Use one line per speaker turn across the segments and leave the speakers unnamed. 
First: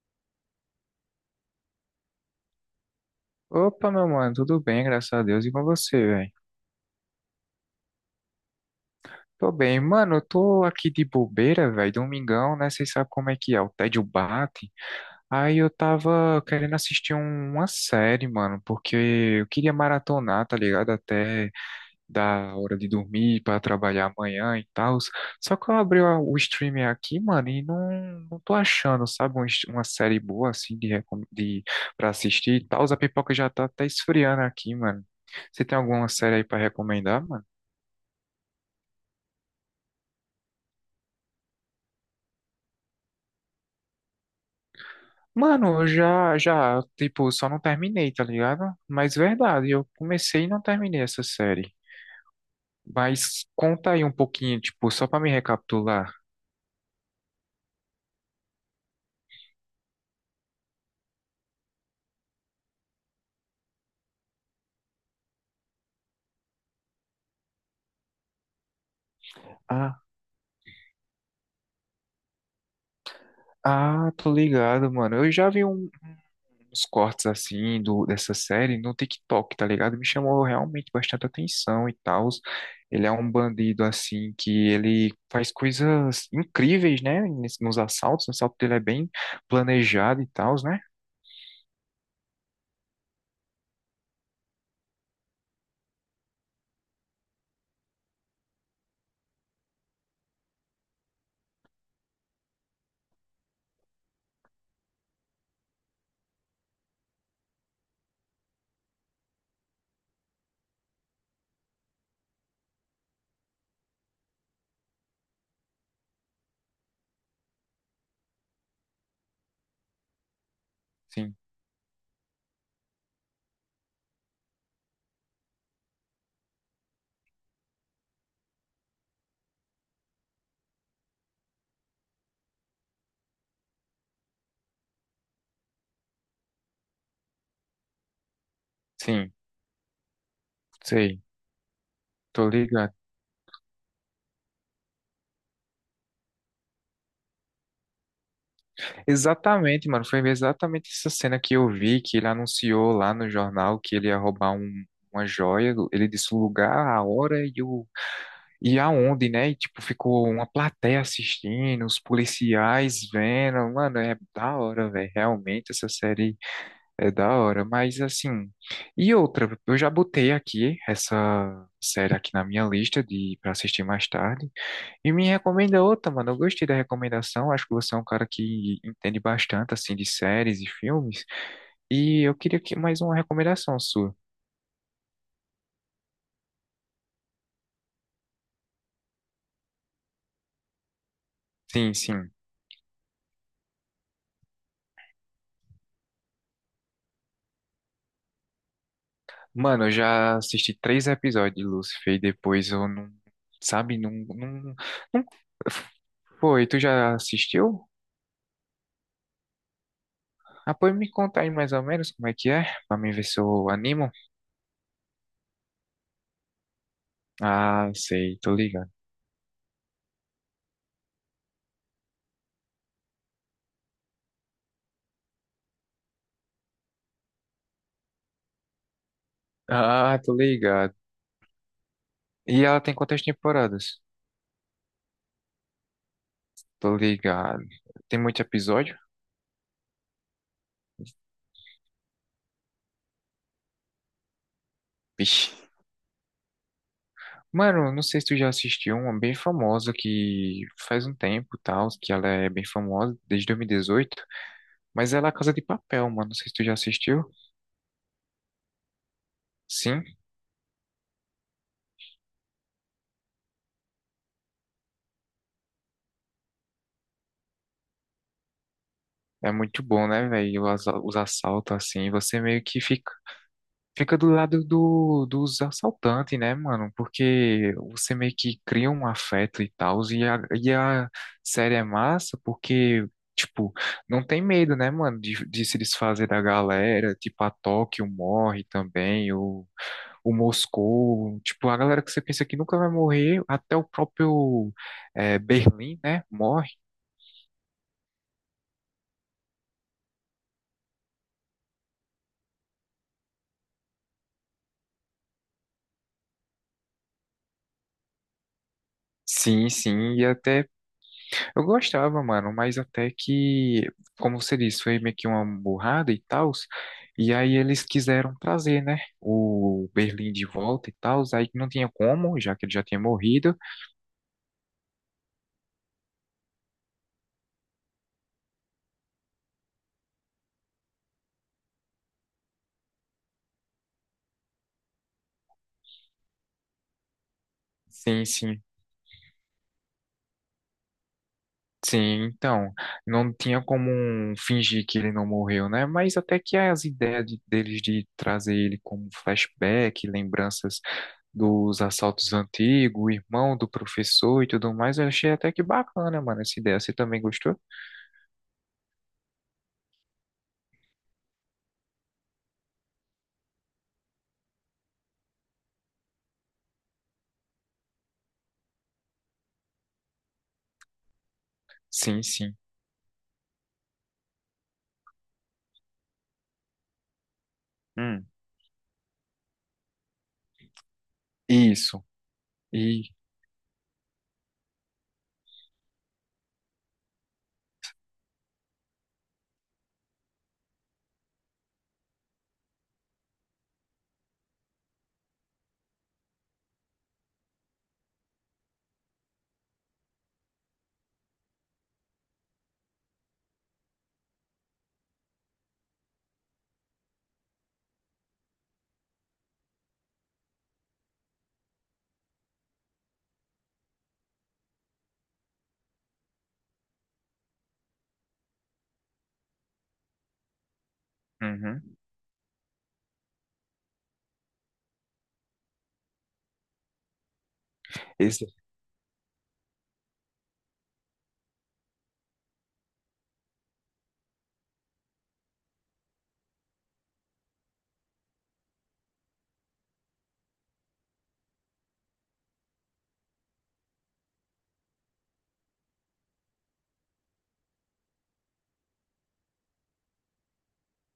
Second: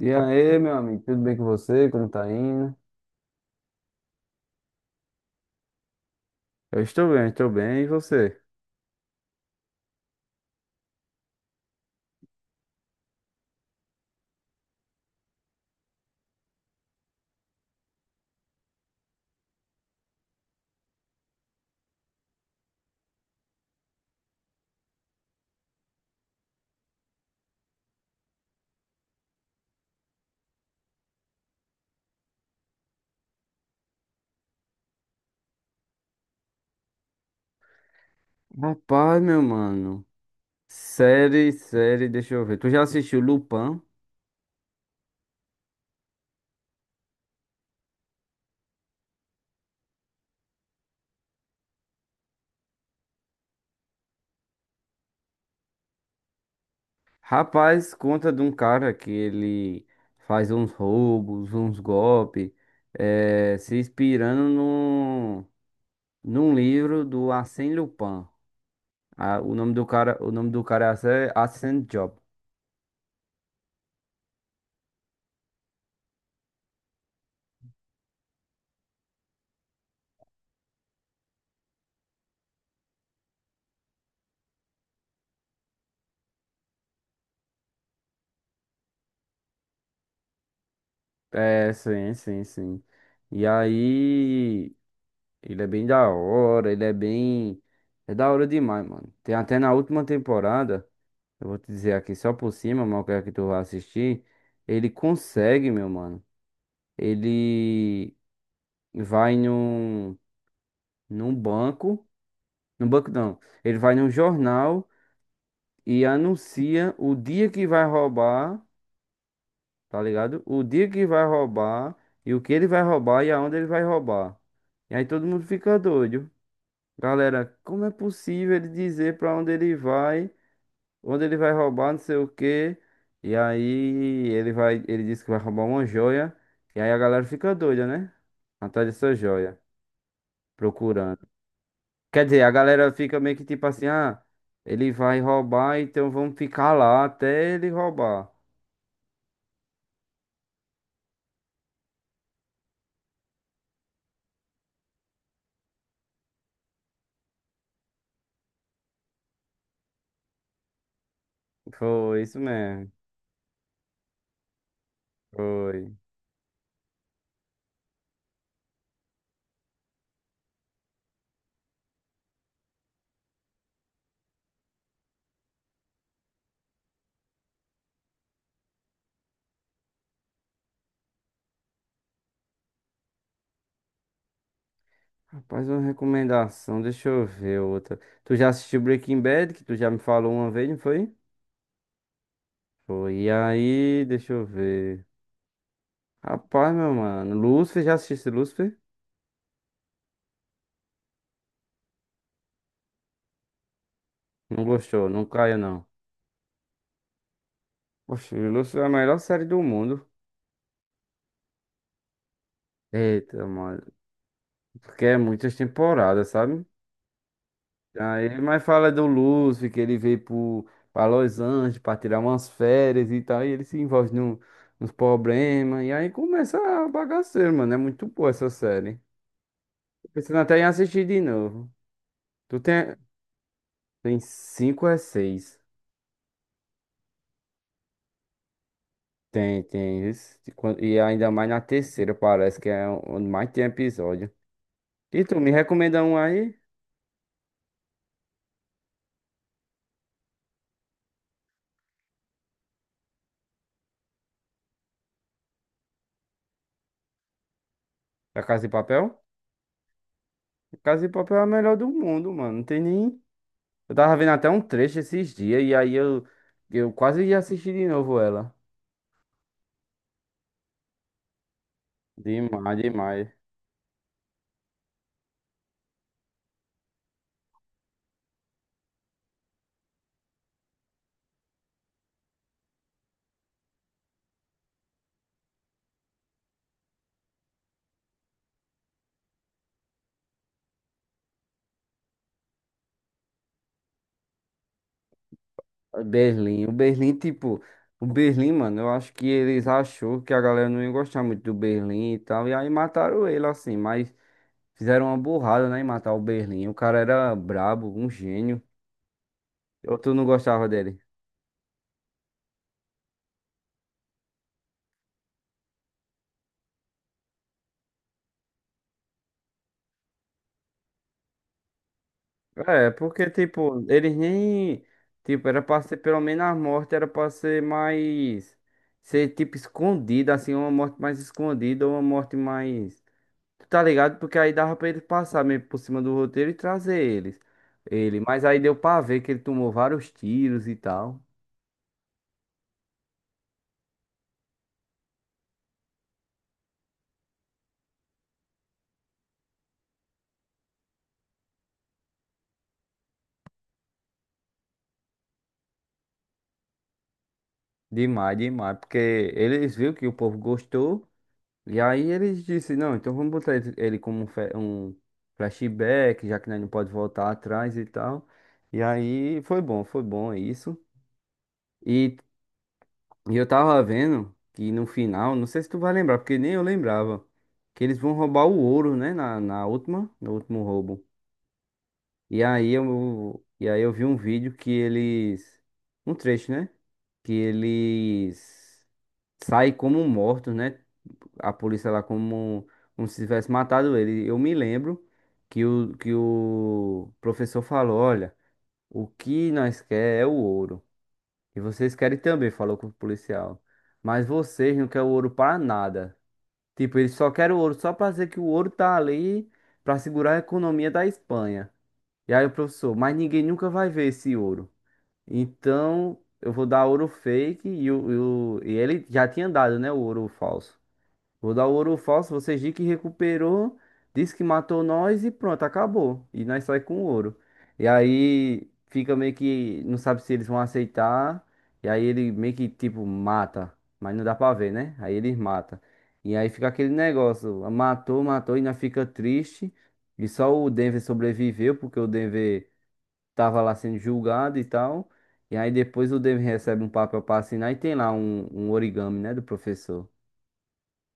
E aí, meu amigo, tudo bem com você? Como tá indo?
Opa, meu mano, tudo bem, graças a Deus. E com você, velho?
Eu estou bem, estou bem. E você?
Tô bem. Mano, eu tô aqui de bobeira, velho, domingão, né? Vocês sabem como é que é, o tédio bate. Aí eu tava querendo assistir uma série, mano, porque eu queria maratonar, tá ligado? Até da hora de dormir para trabalhar amanhã e tal. Só que eu abri o streamer aqui, mano, e não tô achando, sabe, uma série boa assim de para assistir e tal. A pipoca já tá até esfriando aqui, mano. Você tem alguma série aí para recomendar, mano?
Rapaz, meu mano. Série, deixa eu ver. Tu já assistiu Lupin?
Mano, eu já, tipo, só não terminei, tá ligado? Mas verdade, eu comecei e não terminei essa série. Mas conta aí um pouquinho, tipo, só pra me recapitular.
Rapaz, conta de um cara que ele faz uns roubos, uns golpes, se inspirando num livro do Arsène Lupin. Ah, o nome do
Ah,
cara, o nome do cara é Arsène Job.
ah, tô ligado, mano. Eu já vi uns cortes assim dessa série no TikTok, tá ligado? Me chamou realmente bastante atenção e tal. Ele é um bandido assim que ele faz coisas incríveis, né? Nos assaltos, o assalto dele é bem planejado e tal, né?
É, sim, sim, sim. E aí. Ele é bem da hora, ele é bem. É da hora demais, mano. Tem até na última temporada, eu vou te dizer aqui só por cima, mas eu quero que tu vá assistir. Ele consegue, meu mano. Ele vai num, num banco. Num banco não. Ele vai num jornal e anuncia o dia que vai roubar, tá ligado? O dia que vai
Sim,
roubar e o que ele vai roubar e aonde ele vai roubar. E aí todo mundo fica doido. Galera, como é possível ele dizer pra onde ele vai roubar, não sei o quê. E aí ele vai, ele diz que vai roubar uma joia. E aí a galera fica doida, né? Atrás dessa
sim,
joia, procurando.
sei.
Quer dizer,
Tô
a galera
ligado.
fica meio que tipo assim, ah, ele vai roubar, então vamos ficar lá até ele roubar.
Exatamente, mano. Foi exatamente essa cena que eu vi, que ele anunciou lá no jornal que ele ia roubar uma joia. Ele disse o lugar, a hora e aonde, né? E, tipo, ficou uma plateia assistindo, os
Foi isso mesmo.
policiais vendo. Mano, é da hora, velho. Realmente,
Foi.
essa série é da hora. Mas, assim. E outra, eu já botei aqui essa série aqui na minha lista de para assistir mais tarde. E me recomenda outra, mano. Eu gostei da recomendação. Acho que você é um cara que entende bastante, assim, de séries e filmes. E eu queria que mais uma recomendação sua.
Rapaz, uma recomendação, deixa eu ver outra. Tu já assistiu Breaking Bad, que tu já me falou uma vez, não foi?
Sim, sim.
Foi. E aí, deixa eu ver. Rapaz, meu mano. Lúcifer, já assistiu Lúcifer?
Mano, eu já assisti três episódios de Lucifer e depois eu não, sabe, não,
Não
não,
gostou, não
não...
caia não.
Foi, tu já assistiu?
Oxe, Lúcifer é a melhor série do mundo.
Ah, pode me contar aí mais ou menos como é que é, pra mim ver se
Eita,
eu
mano.
animo.
Porque é muitas temporadas, sabe?
Ah, sei,
Aí,
tô
mas fala
ligado.
do Lúcifer, que ele pra Los Angeles pra tirar umas férias e tal. E ele se envolve num, nos problemas. E aí começa a bagaceira, mano. É muito boa essa série. Tô
Ah, tô
pensando até em
ligado.
assistir de novo. Tu
E ela tem
tem.
quantas temporadas?
Tem cinco a seis.
Tô ligado. Tem muito episódio?
Tem, tem. Isso. E ainda mais na terceira, parece que é onde mais tem episódio. E tu me
Vixe.
recomenda um aí?
Mano, não sei se tu já assistiu uma bem famosa que faz um tempo, e tal, que ela é bem famosa desde 2018, mas ela é a Casa de Papel, mano. Não sei se tu já assistiu.
Da Casa de Papel?
Sim.
Casa de Papel é a melhor do mundo, mano. Não tem nem. Eu tava vendo até um trecho esses dias e aí eu quase ia assistir de novo ela.
É muito bom, né, velho? Os assaltos, assim, você meio
Demais,
que fica,
demais.
fica do lado dos assaltantes, né, mano? Porque você meio que cria um afeto e tal, e a série é massa porque, tipo, não tem medo, né, mano, de se desfazer da galera, tipo, a Tóquio morre também, o Moscou, tipo, a galera que você pensa que nunca vai morrer, até o próprio Berlim, né,
Berlim.
morre.
O Berlim, tipo. O Berlim, mano, eu acho que eles achou que a galera não ia gostar muito do Berlim e tal. E aí mataram ele, assim. Mas fizeram uma burrada, né, em matar o Berlim. O cara era brabo, um gênio.
Sim,
Ou tu
sim,
não
e
gostava
até
dele?
Eu gostava, mano, mas até que, como você disse, foi meio que uma burrada e tal. E aí eles quiseram trazer, né, o Berlim de volta e tal. Aí não tinha como, já que ele já
É,
tinha
porque,
morrido.
tipo, eles nem. Tipo, era pra ser pelo menos a morte, era pra ser mais. Ser, tipo, escondida, assim, uma morte mais escondida, ou uma morte mais. Tu tá ligado? Porque aí dava pra ele passar meio por cima do roteiro e trazer eles. Ele.
Sim,
Mas aí
sim.
deu pra ver que ele tomou vários tiros e tal.
Sim, então, não tinha como um fingir que ele não morreu, né? Mas até que as ideias deles de trazer ele como flashback, lembranças dos assaltos antigos, o irmão do professor e tudo mais, eu achei até que bacana, mano, essa ideia. Você também gostou?
Demais, demais. Porque eles viram que o povo gostou. E aí eles disse, não, então vamos botar ele como um flashback, já que nós não pode voltar atrás e tal. E aí foi bom isso. E,
Sim, sim.
e eu tava vendo que no final, não sei se tu vai lembrar, porque nem eu lembrava, que eles vão
Hum.
roubar o ouro, né, na última, no último roubo.
Isso.
E aí
E
eu vi um vídeo que um trecho, né, que eles sai como mortos, né? A polícia lá como, como se tivesse matado ele. Eu me lembro que que o professor falou, olha, o que nós quer é o ouro. E vocês querem também, falou com o policial. Mas vocês não querem o ouro para nada. Tipo, eles só querem o ouro só para dizer que o ouro tá ali para segurar a economia da Espanha. E aí o professor, mas ninguém nunca vai ver esse ouro. Então, eu vou dar ouro fake e ele já tinha dado, né, o ouro falso. Vou dar o
uhum.
ouro falso, vocês dizem que recuperou, diz que matou nós e pronto, acabou. E nós sai com o ouro. E
Esse.
aí fica meio que não sabe se eles vão aceitar. E aí ele meio que tipo mata, mas não dá pra ver, né? Aí eles mata. E aí fica aquele negócio, matou, matou e nós fica triste. E só o Denver sobreviveu porque o Denver tava lá sendo julgado e tal. E aí depois o Denver recebe um papel pra assinar e tem lá um origami, né, do professor.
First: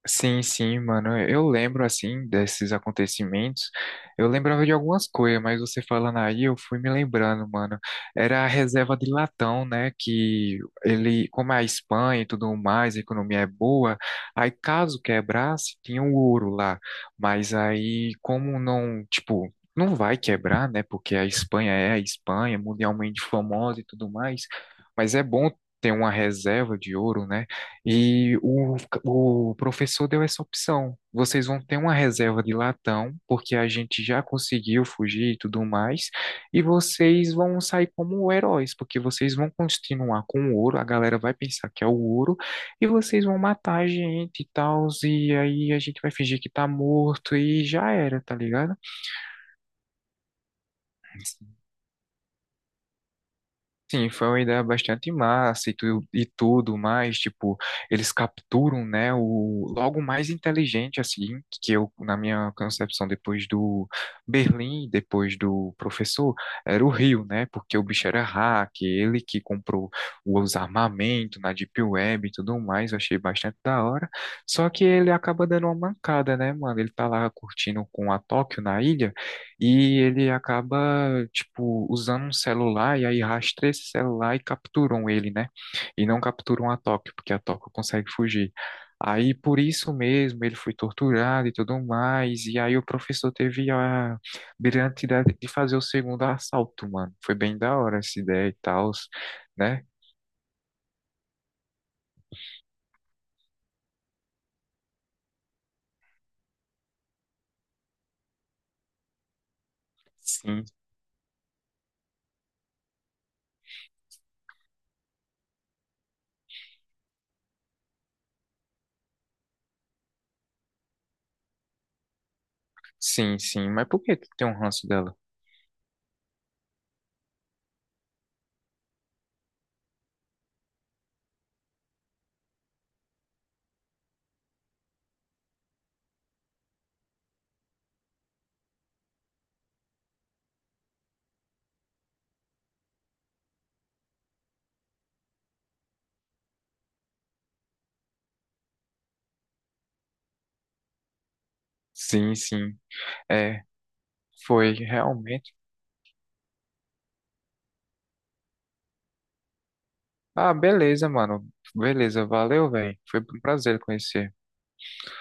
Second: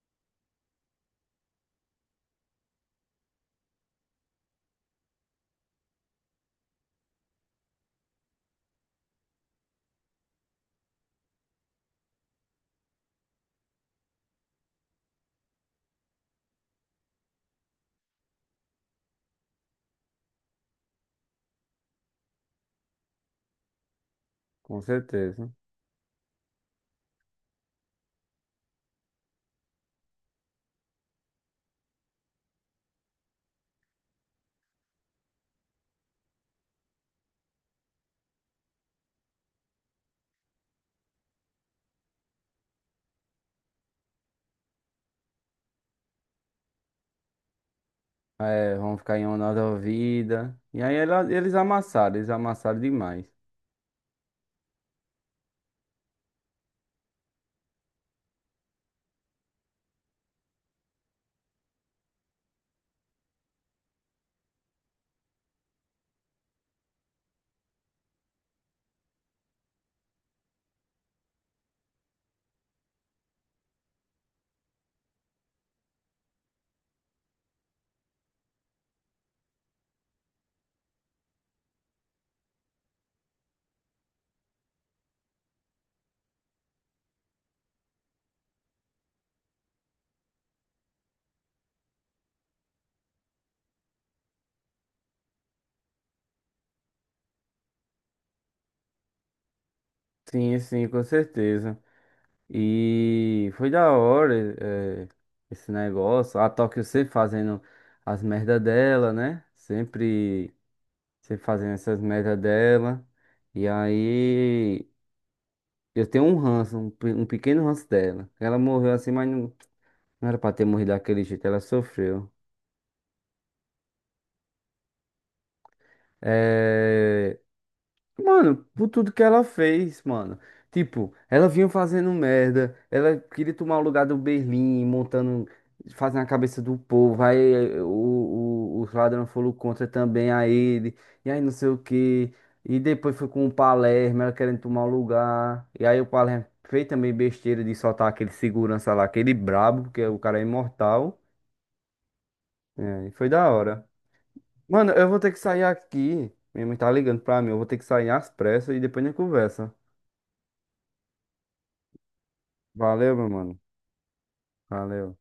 Sim, sim, mano. Eu lembro, assim, desses acontecimentos. Eu lembrava de algumas coisas, mas você falando aí, eu fui me lembrando, mano. Era a reserva de latão, né? Que ele, como é a Espanha e tudo mais, a economia é boa. Aí, caso quebrasse, tinha o ouro lá. Mas aí, como não, tipo. Não vai quebrar, né? Porque a Espanha é a Espanha, mundialmente famosa e tudo mais.
Com
Mas é
certeza.
bom ter uma reserva de ouro, né? E o professor deu essa opção. Vocês vão ter uma reserva de latão, porque a gente já conseguiu fugir e tudo mais, e vocês vão sair como heróis, porque vocês vão continuar com o ouro, a galera vai pensar que é o ouro, e vocês vão matar a gente e tal, e aí a gente vai fingir que tá morto e já era, tá ligado?
É, vão ficar em honra da vida. E aí ela- eles amassaram demais.
Sim, foi uma ideia bastante massa e tudo mais, tipo, eles capturam, né, o logo mais inteligente, assim, que eu, na minha concepção, depois do Berlim, depois do professor, era o Rio, né, porque o bicho era hack, ele que comprou os armamentos na Deep Web e tudo mais, eu achei bastante da hora, só que ele acaba dando uma mancada, né, mano, ele tá lá curtindo com a Tóquio na ilha, e ele acaba, tipo, usando um celular e aí rastreia esse celular e capturam ele, né? E não capturam a Tóquio, porque a Tóquio consegue fugir. Aí por isso mesmo ele foi torturado e tudo mais. E aí o professor teve a brilhante ideia de fazer o segundo assalto, mano. Foi bem da hora essa ideia e tal, né?
Sim, sim, com certeza. E foi da hora, é, esse negócio. A Tóquio sempre fazendo as merda dela, né? Sempre,
Sim,
sempre fazendo essas merda dela. E aí eu tenho um ranço, um pequeno ranço dela. Ela morreu assim, mas não, não era pra ter morrido daquele jeito, ela sofreu.
sim, sim. Mas por que tu tem um ranço dela?
É, Mano, por tudo que ela fez, mano. Tipo, ela vinha fazendo merda, ela queria tomar o lugar do Berlim, montando, fazendo a cabeça do povo. Aí eh, o, os ladrões foram contra também a ele, e aí não sei o quê. E depois foi com o Palermo, ela querendo tomar o lugar. E aí o Palermo fez também besteira de soltar aquele segurança lá, aquele brabo, porque o cara é imortal.
Sim, sim.
É, e foi da
É,
hora.
foi
Mano, eu vou ter que
realmente.
sair aqui. Minha mãe tá ligando pra mim, eu vou ter que sair às pressas e depois a gente conversa.
Ah, beleza, mano. Beleza, valeu, velho.
Valeu,
Foi
meu
um
mano.
prazer conhecer.
Valeu.